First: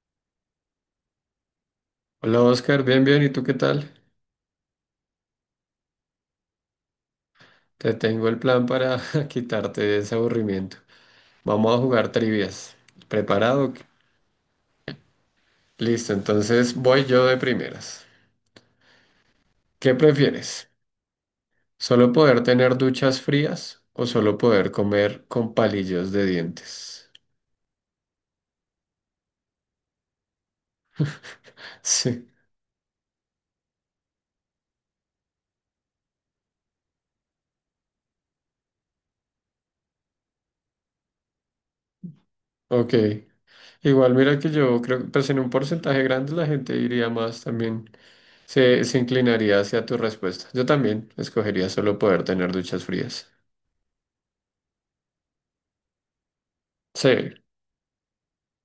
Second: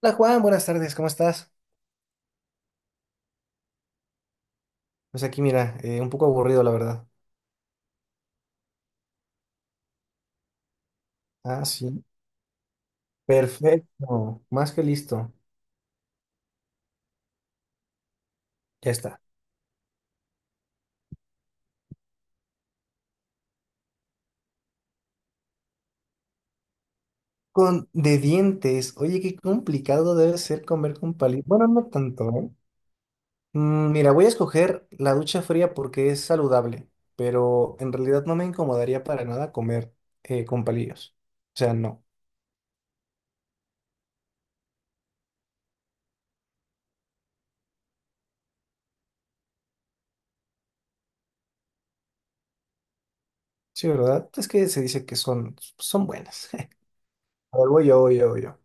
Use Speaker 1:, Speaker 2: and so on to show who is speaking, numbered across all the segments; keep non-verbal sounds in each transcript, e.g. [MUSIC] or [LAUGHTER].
Speaker 1: Hola Juan, buenas tardes, ¿cómo estás?
Speaker 2: Hola Oscar, bien, bien, ¿y tú qué tal?
Speaker 1: Pues aquí mira, un poco aburrido la verdad.
Speaker 2: Te tengo el plan para [LAUGHS] quitarte ese aburrimiento.
Speaker 1: Ah,
Speaker 2: Vamos a
Speaker 1: sí.
Speaker 2: jugar trivias. ¿Preparado?
Speaker 1: Perfecto, más que listo.
Speaker 2: Listo, entonces voy yo de primeras.
Speaker 1: Ya está.
Speaker 2: ¿Qué prefieres? ¿Solo poder tener duchas frías o solo poder comer con palillos de dientes? [LAUGHS]
Speaker 1: Con de dientes, oye, qué complicado debe ser comer con palillos. Bueno, no
Speaker 2: Sí,
Speaker 1: tanto, ¿eh? Mira, voy a escoger la ducha fría porque es saludable, pero en realidad no me incomodaría para nada comer con palillos. O sea, no.
Speaker 2: ok. Igual mira que yo creo que pues en un porcentaje grande la gente iría más también, se inclinaría hacia tu respuesta. Yo también escogería solo poder tener duchas frías.
Speaker 1: Sí, ¿verdad? Es que se dice que son buenas.
Speaker 2: Sí,
Speaker 1: [LAUGHS] A ver, voy yo, voy yo, voy yo.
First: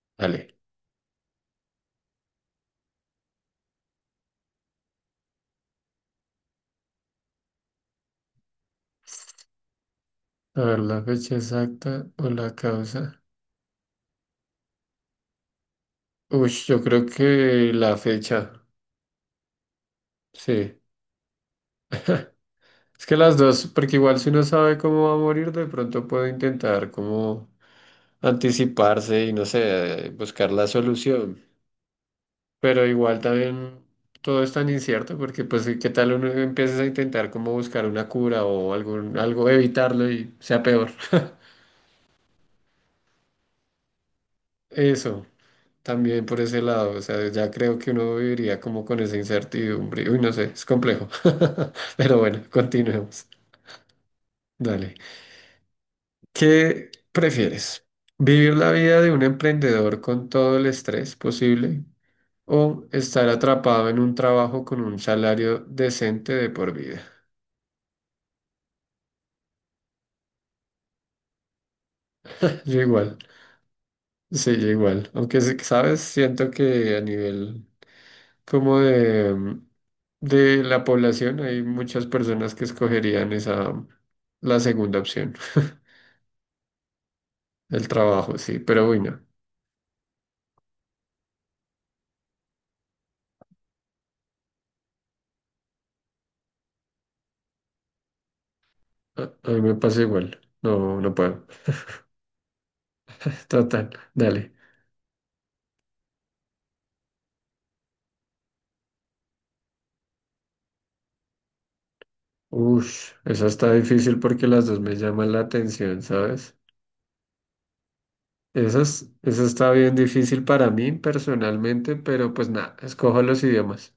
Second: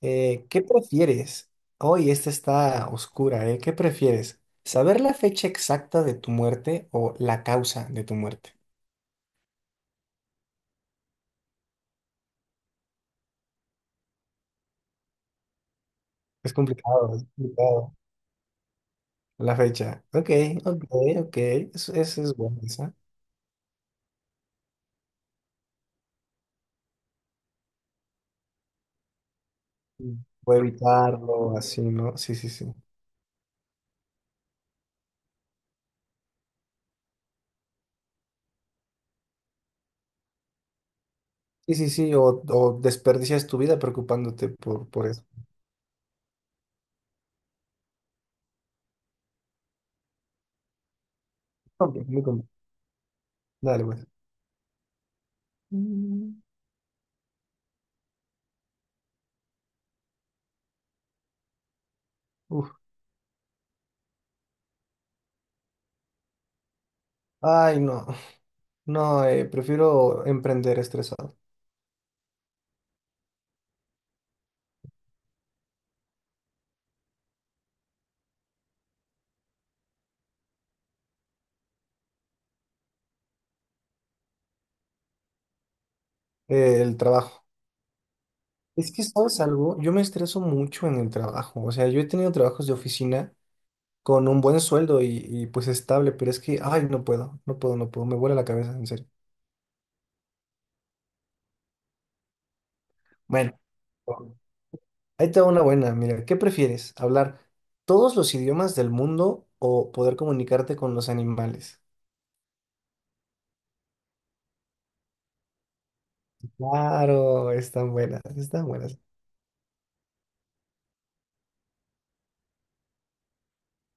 Speaker 1: Eh,
Speaker 2: dale.
Speaker 1: ¿qué prefieres? Hoy esta está oscura, ¿eh? ¿Qué prefieres? ¿Saber la fecha exacta de tu muerte o la causa de tu muerte?
Speaker 2: A ver, la fecha exacta o la causa. Uy,
Speaker 1: Es
Speaker 2: yo creo
Speaker 1: complicado, es
Speaker 2: que
Speaker 1: complicado.
Speaker 2: la fecha,
Speaker 1: La fecha. Ok,
Speaker 2: sí.
Speaker 1: ok, ok. Eso es bueno, esa.
Speaker 2: Es que las dos, porque igual si uno sabe cómo va a morir, de pronto puede intentar como anticiparse y no sé,
Speaker 1: Mm.
Speaker 2: buscar
Speaker 1: Puedo
Speaker 2: la solución.
Speaker 1: evitarlo, así, ¿no? Sí, sí, sí.
Speaker 2: Pero igual también todo es tan incierto porque pues qué tal uno empieza a intentar como buscar una cura o algún, algo, evitarlo y sea peor.
Speaker 1: Sí, sí, sí. O desperdicias tu vida preocupándote
Speaker 2: [LAUGHS]
Speaker 1: por eso.
Speaker 2: Eso. También por ese lado, o sea, ya creo que uno viviría como con esa incertidumbre. Uy, no sé, es complejo. [LAUGHS]
Speaker 1: Ok,
Speaker 2: Pero
Speaker 1: muy
Speaker 2: bueno,
Speaker 1: complicado.
Speaker 2: continuemos.
Speaker 1: Dale, pues.
Speaker 2: Dale.
Speaker 1: Mm.
Speaker 2: ¿Qué prefieres? ¿Vivir la vida de un emprendedor con todo el estrés posible
Speaker 1: Uf.
Speaker 2: o estar atrapado en un trabajo con un salario decente de por vida?
Speaker 1: Ay, no. No, prefiero emprender estresado.
Speaker 2: [LAUGHS] Yo igual. Sí, yo igual. Aunque, ¿sabes? Siento que a nivel como de, de la población hay muchas personas que escogerían esa, la segunda opción, [LAUGHS]
Speaker 1: El trabajo.
Speaker 2: el trabajo, sí, pero
Speaker 1: Es que,
Speaker 2: bueno,
Speaker 1: ¿sabes algo? Yo me estreso mucho en el trabajo. O sea, yo he tenido trabajos de oficina con un buen sueldo y pues estable, pero es que, ay, no puedo. Me vuela la cabeza, en serio.
Speaker 2: a mí me pasa igual. No, no puedo. [LAUGHS]
Speaker 1: Bueno,
Speaker 2: Total, dale.
Speaker 1: ahí te va una buena. Mira, ¿qué prefieres? ¿Hablar todos los idiomas del mundo o poder comunicarte con los animales?
Speaker 2: Ush, esa está difícil porque las dos me llaman la atención, ¿sabes?
Speaker 1: Claro, están buenas, están
Speaker 2: Esa,
Speaker 1: buenas.
Speaker 2: esa está bien difícil para mí personalmente, pero pues nada, escojo los idiomas.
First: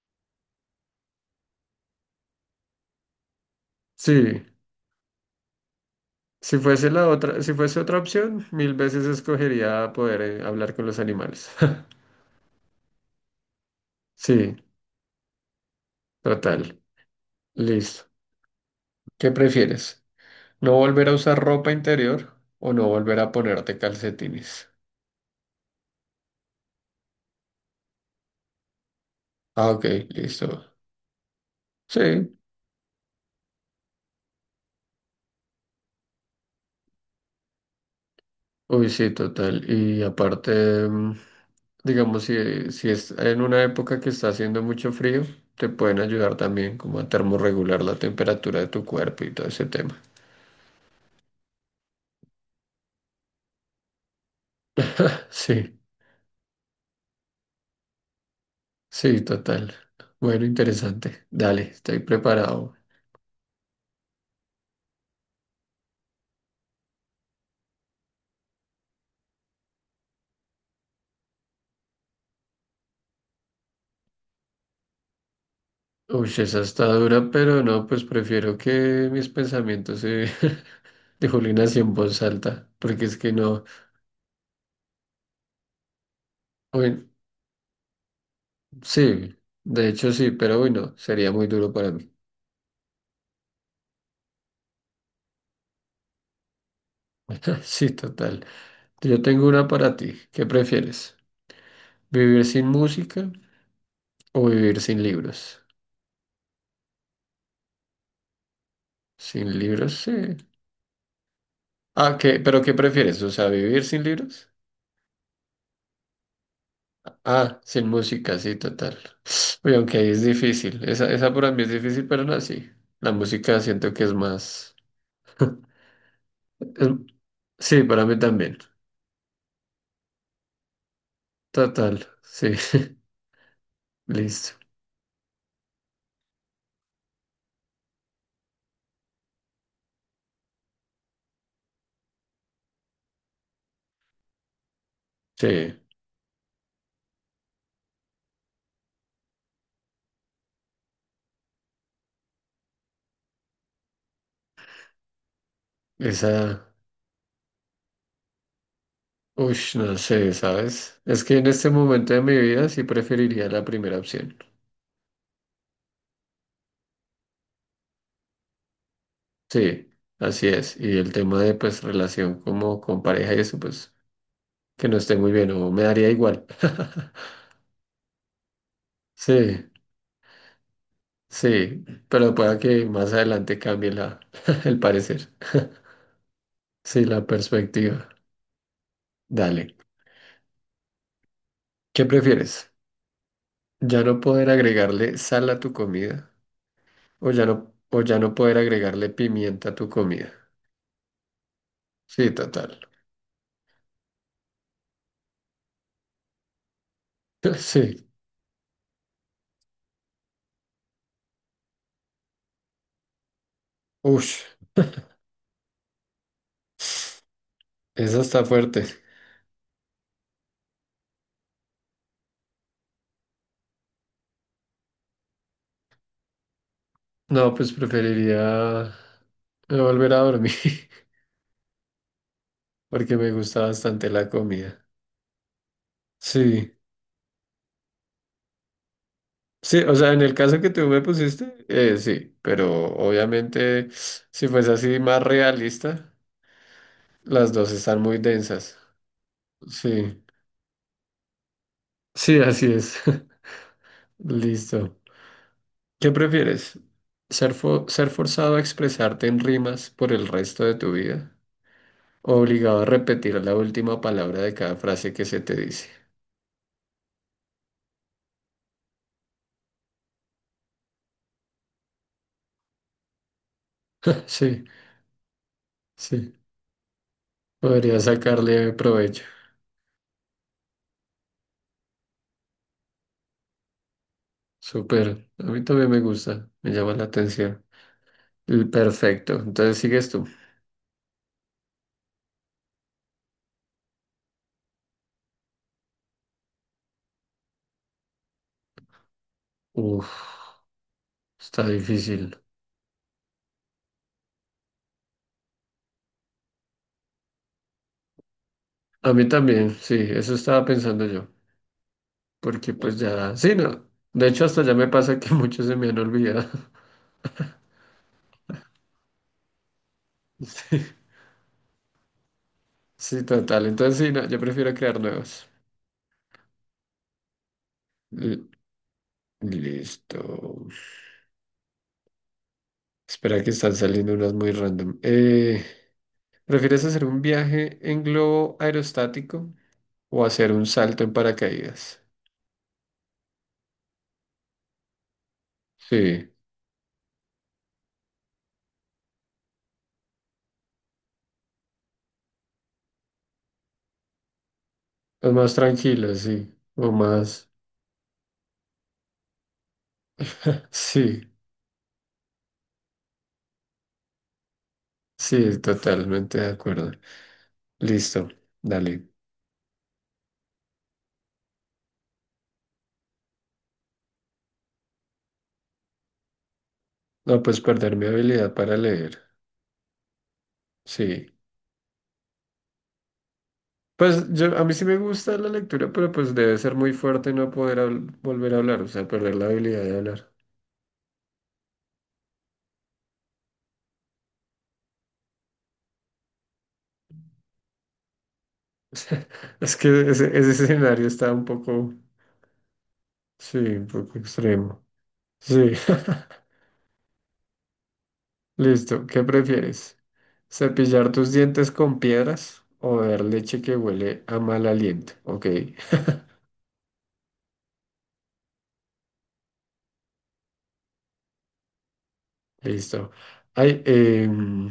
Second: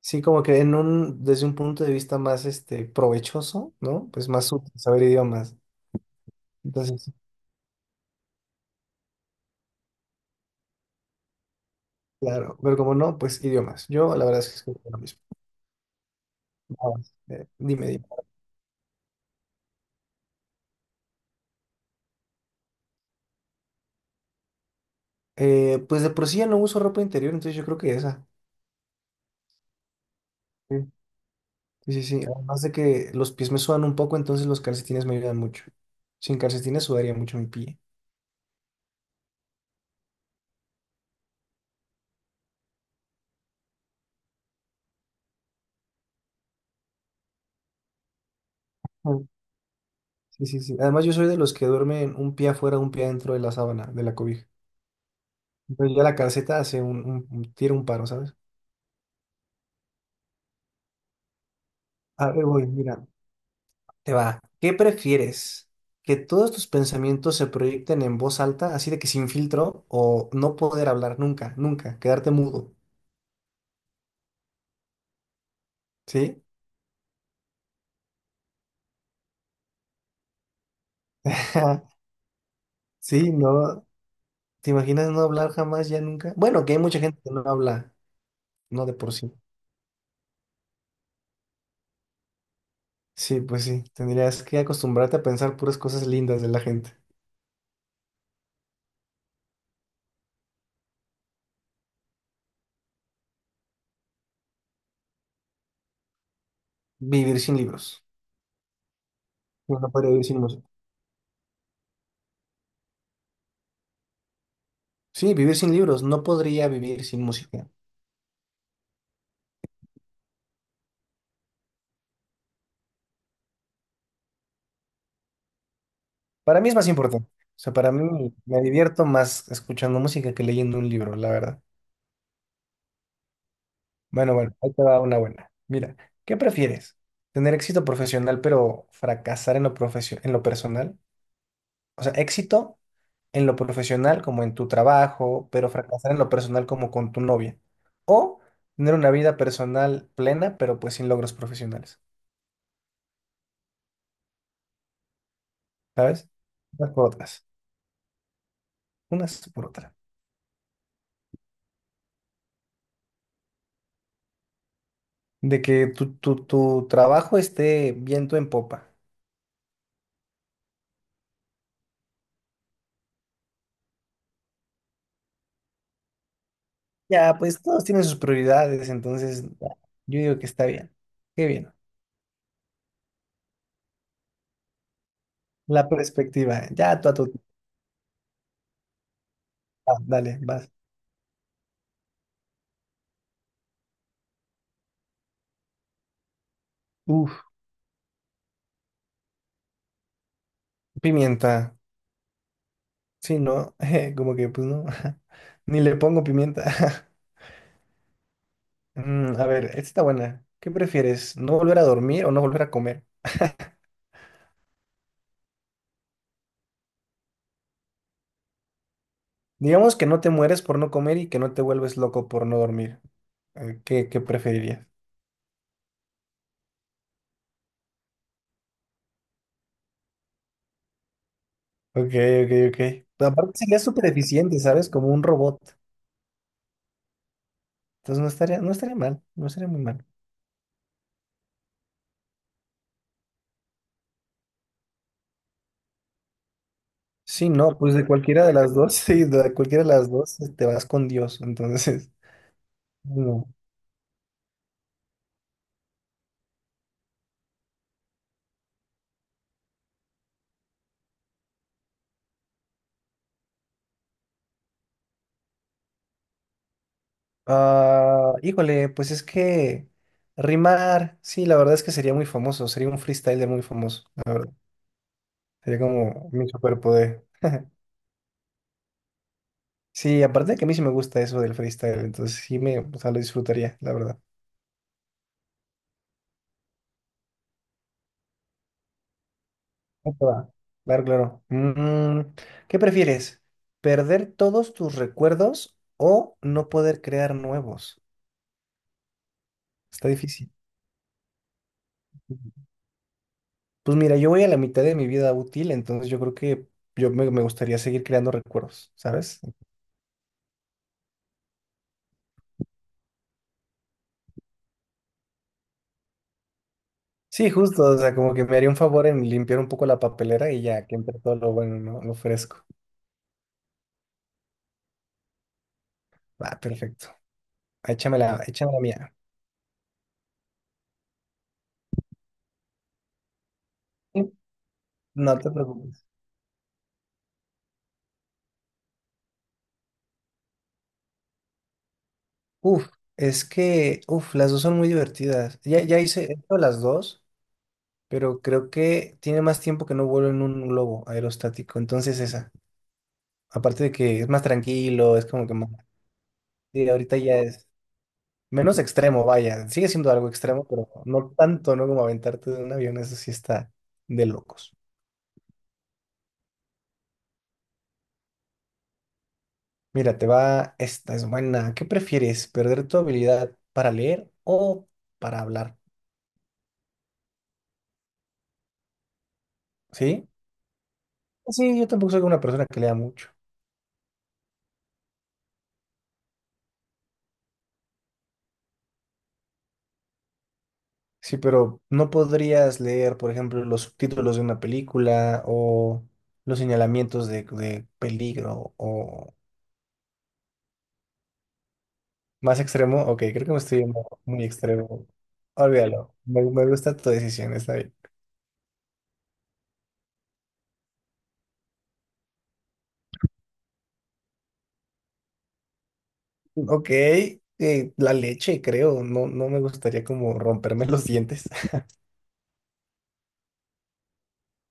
Speaker 1: Sí, como que en un, desde un punto de vista más este, provechoso, ¿no? Pues
Speaker 2: Sí,
Speaker 1: más útil saber idiomas.
Speaker 2: si fuese la
Speaker 1: Entonces,
Speaker 2: otra, si fuese otra opción, mil veces escogería poder hablar con los animales. [LAUGHS]
Speaker 1: claro, pero como no, pues idiomas. Yo la verdad es que
Speaker 2: Sí,
Speaker 1: escogería lo mismo.
Speaker 2: total.
Speaker 1: Vamos, dime, dime.
Speaker 2: Listo. ¿Qué prefieres? ¿No volver a usar ropa interior o no volver a ponerte calcetines?
Speaker 1: Pues de por sí ya no uso ropa interior, entonces yo creo que esa.
Speaker 2: Ah, ok, listo.
Speaker 1: Sí, sí, sí. Sí.
Speaker 2: Sí.
Speaker 1: Además de que los pies me sudan un poco, entonces los calcetines me ayudan mucho. Sin calcetines sudaría mucho mi pie.
Speaker 2: Uy, sí, total. Y aparte, mm, digamos, si es en una época que está haciendo mucho frío, te pueden ayudar también como a termorregular la temperatura de tu cuerpo
Speaker 1: Ujú.
Speaker 2: y todo ese tema.
Speaker 1: Sí, sí, sí. Además yo soy de los que duermen un pie afuera, un pie dentro de la sábana, de la cobija.
Speaker 2: [LAUGHS] Sí.
Speaker 1: Entonces ya la calceta hace tira un paro, ¿sabes?
Speaker 2: Sí, total. Bueno, interesante. Dale, estoy
Speaker 1: A ver, voy,
Speaker 2: preparado.
Speaker 1: mira. Te va. ¿Qué prefieres? ¿Que todos tus pensamientos se proyecten en voz alta, así de que sin filtro, o no poder hablar nunca, nunca, quedarte mudo?
Speaker 2: Uy,
Speaker 1: ¿Sí?
Speaker 2: esa está dura, pero no, pues prefiero que mis pensamientos se [LAUGHS] dejen así
Speaker 1: [LAUGHS]
Speaker 2: en voz alta, porque es
Speaker 1: Sí,
Speaker 2: que no.
Speaker 1: no. ¿Te imaginas no hablar jamás, ya nunca? Bueno, que hay mucha
Speaker 2: Bueno,
Speaker 1: gente que no habla, no de por sí.
Speaker 2: sí, de hecho sí, pero bueno, sería muy duro para mí.
Speaker 1: Sí, pues sí, tendrías que acostumbrarte a pensar puras cosas lindas de la gente.
Speaker 2: [LAUGHS] Sí, total. Yo tengo una para ti. ¿Qué prefieres? ¿Vivir sin música o vivir sin libros?
Speaker 1: Vivir sin libros.
Speaker 2: Sin
Speaker 1: Yo no
Speaker 2: libros,
Speaker 1: podría
Speaker 2: sí.
Speaker 1: vivir sin música.
Speaker 2: Ah, ¿qué? ¿Pero qué prefieres? O sea, ¿vivir sin libros?
Speaker 1: Sí, vivir sin libros. No podría vivir sin
Speaker 2: Ah,
Speaker 1: música.
Speaker 2: sin música, sí, total. [SNIFFS] Oye, aunque ahí es difícil. Esa para mí es difícil, pero no, así. La música siento que es más. [LAUGHS]
Speaker 1: Para mí es
Speaker 2: es-
Speaker 1: más importante. O sea,
Speaker 2: Sí,
Speaker 1: para
Speaker 2: para mí
Speaker 1: mí
Speaker 2: también.
Speaker 1: me divierto más escuchando música que leyendo un libro, la verdad.
Speaker 2: Total, sí. [LAUGHS]
Speaker 1: Bueno, bueno,
Speaker 2: Listo.
Speaker 1: ahí te va una buena. Mira, ¿qué prefieres? ¿Tener éxito profesional pero fracasar en lo en lo personal? O sea, éxito en lo profesional como en tu trabajo, pero
Speaker 2: Sí,
Speaker 1: fracasar en lo personal como con tu novia. O tener una vida personal plena, pero pues sin logros profesionales. ¿Sabes?
Speaker 2: esa.
Speaker 1: Unas por otras. Unas
Speaker 2: Uy,
Speaker 1: por otras.
Speaker 2: no sé, ¿sabes? Es que en este momento de mi vida sí preferiría la primera opción.
Speaker 1: De que tu trabajo esté viento en popa.
Speaker 2: Sí, así es. Y el tema de pues relación como con pareja y eso, pues que no esté muy bien o me daría igual. [LAUGHS]
Speaker 1: Ya, pues todos tienen sus prioridades, entonces
Speaker 2: Sí.
Speaker 1: ya, yo digo que está bien. Qué bien.
Speaker 2: Sí, pero pueda que más adelante cambie la, [LAUGHS] el parecer.
Speaker 1: La perspectiva. Ya,
Speaker 2: Sí,
Speaker 1: tú a
Speaker 2: la
Speaker 1: tu.
Speaker 2: perspectiva. Dale.
Speaker 1: Ah, dale, vas.
Speaker 2: ¿Qué prefieres? ¿Ya no poder agregarle sal a tu comida? ¿O
Speaker 1: Uf,
Speaker 2: ya no, o ya no poder agregarle pimienta a tu comida?
Speaker 1: pimienta.
Speaker 2: Sí, total.
Speaker 1: Sí, ¿no? [LAUGHS] Como que, pues no. [LAUGHS] Ni le pongo pimienta. [LAUGHS]
Speaker 2: [LAUGHS] Sí.
Speaker 1: A ver, esta está buena. ¿Qué prefieres? ¿No volver a dormir o no volver a comer?
Speaker 2: Ush. Esa está fuerte.
Speaker 1: Digamos que no te mueres por no comer y que no te vuelves loco por no dormir. ¿Qué, qué preferirías?
Speaker 2: No, pues preferiría no volver a dormir
Speaker 1: Ok, ok, ok.
Speaker 2: [LAUGHS] porque
Speaker 1: Pero
Speaker 2: me
Speaker 1: aparte
Speaker 2: gusta
Speaker 1: sería súper
Speaker 2: bastante la
Speaker 1: eficiente,
Speaker 2: comida.
Speaker 1: ¿sabes? Como un robot.
Speaker 2: Sí.
Speaker 1: Entonces no estaría mal, no estaría
Speaker 2: Sí,
Speaker 1: muy
Speaker 2: o
Speaker 1: mal.
Speaker 2: sea, en el caso que tú me pusiste, sí, pero obviamente si fuese así más realista,
Speaker 1: Sí,
Speaker 2: las dos
Speaker 1: no, pues
Speaker 2: están
Speaker 1: de
Speaker 2: muy
Speaker 1: cualquiera de las
Speaker 2: densas.
Speaker 1: dos, [LAUGHS] sí, de cualquiera de las
Speaker 2: Sí,
Speaker 1: dos te vas con Dios, entonces,
Speaker 2: sí, así es.
Speaker 1: [LAUGHS] no.
Speaker 2: [LAUGHS] Listo. ¿Qué prefieres? Ser forzado a expresarte en rimas por el resto de tu vida? ¿O obligado a repetir la última palabra de cada frase que se te dice?
Speaker 1: Ah, híjole, pues es que rimar, sí, la verdad es que sería muy famoso, sería un freestyler muy famoso,
Speaker 2: [LAUGHS]
Speaker 1: la verdad.
Speaker 2: Sí,
Speaker 1: Sería como
Speaker 2: sí.
Speaker 1: mi superpoder. [LAUGHS]
Speaker 2: Podría sacarle provecho.
Speaker 1: Sí, aparte de que a mí sí me gusta eso del freestyle, entonces o sea, lo disfrutaría, la verdad.
Speaker 2: Súper. A mí también me gusta, me llama la atención. Perfecto. Entonces sigues
Speaker 1: Ahí
Speaker 2: tú.
Speaker 1: te va. Claro, claro. Mm, ¿qué prefieres? ¿Perder todos tus recuerdos o no poder crear nuevos? Está
Speaker 2: Uf,
Speaker 1: difícil.
Speaker 2: está difícil.
Speaker 1: Pues mira, yo voy a la mitad de mi vida útil, entonces yo creo que me gustaría seguir creando recuerdos,
Speaker 2: A mí
Speaker 1: ¿sabes?
Speaker 2: también, sí, eso estaba pensando yo, porque pues ya, sí, no. De hecho, hasta ya me pasa que [LAUGHS] muchos se me han olvidado. [LAUGHS]
Speaker 1: Sí, justo, o sea, como que me haría un favor en limpiar un poco la papelera y
Speaker 2: Sí,
Speaker 1: ya que entre todo lo bueno, ¿no? Lo fresco.
Speaker 2: sí, total. Entonces, sí, no, yo prefiero crear nuevas.
Speaker 1: Ah, perfecto.
Speaker 2: L-
Speaker 1: Échamela, la mía.
Speaker 2: Listo. Espera que están saliendo
Speaker 1: Sí.
Speaker 2: unas muy random.
Speaker 1: No te preocupes.
Speaker 2: ¿Prefieres hacer un viaje en globo aerostático o hacer un salto en paracaídas?
Speaker 1: Uf, es que, uf, las dos son muy divertidas. Ya, ya hice
Speaker 2: Sí,
Speaker 1: he hecho las dos, pero creo que tiene más tiempo que no vuelo en un globo aerostático, entonces esa. Aparte de que es más tranquilo, es
Speaker 2: es
Speaker 1: como
Speaker 2: más
Speaker 1: que más...
Speaker 2: tranquilo, sí,
Speaker 1: Sí,
Speaker 2: o
Speaker 1: ahorita ya
Speaker 2: más.
Speaker 1: es... Menos extremo, vaya. Sigue siendo algo extremo,
Speaker 2: [LAUGHS]
Speaker 1: pero
Speaker 2: Sí,
Speaker 1: no tanto, ¿no? Como aventarte de un avión, eso sí está de locos.
Speaker 2: sí, totalmente de acuerdo. Listo, dale.
Speaker 1: Mira, te va, esta es buena. ¿Qué prefieres? ¿Perder tu habilidad para leer o para hablar?
Speaker 2: No, pues perder mi habilidad para leer.
Speaker 1: ¿Sí?
Speaker 2: Sí.
Speaker 1: Sí, yo tampoco soy una persona que lea mucho.
Speaker 2: Pues yo, a mí sí me gusta la lectura, pero pues debe ser muy fuerte no poder volver a hablar, o sea, perder la habilidad de hablar.
Speaker 1: Sí, pero no podrías leer, por ejemplo, los subtítulos de una película o los señalamientos de peligro
Speaker 2: [LAUGHS] O sea,
Speaker 1: o
Speaker 2: es que ese escenario está un poco,
Speaker 1: más extremo. Ok, creo que
Speaker 2: sí,
Speaker 1: me estoy
Speaker 2: un
Speaker 1: yendo
Speaker 2: poco
Speaker 1: muy
Speaker 2: extremo.
Speaker 1: extremo.
Speaker 2: Sí.
Speaker 1: Olvídalo. Me gusta tu decisión, está bien.
Speaker 2: [LAUGHS] Listo, ¿qué prefieres? ¿Cepillar tus dientes con piedras o beber leche que huele a mal aliento? Ok,
Speaker 1: Ok, la leche, creo. No, no me gustaría como romperme los dientes. [LAUGHS]
Speaker 2: [LAUGHS] listo. Ay,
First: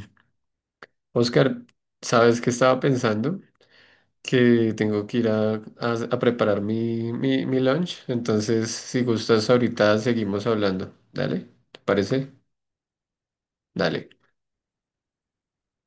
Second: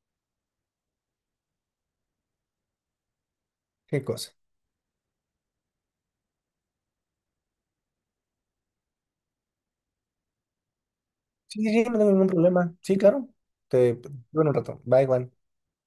Speaker 2: Oscar, ¿sabes qué estaba pensando?
Speaker 1: ¿Qué cosa?
Speaker 2: Que tengo que ir a, a preparar mi lunch. Entonces, si gustas, ahorita seguimos hablando. Dale,
Speaker 1: Sí, sí,
Speaker 2: ¿te
Speaker 1: sí, no tengo ningún
Speaker 2: parece?
Speaker 1: problema. Sí, claro. Te,
Speaker 2: Dale.
Speaker 1: bueno, un rato. Bye, Juan.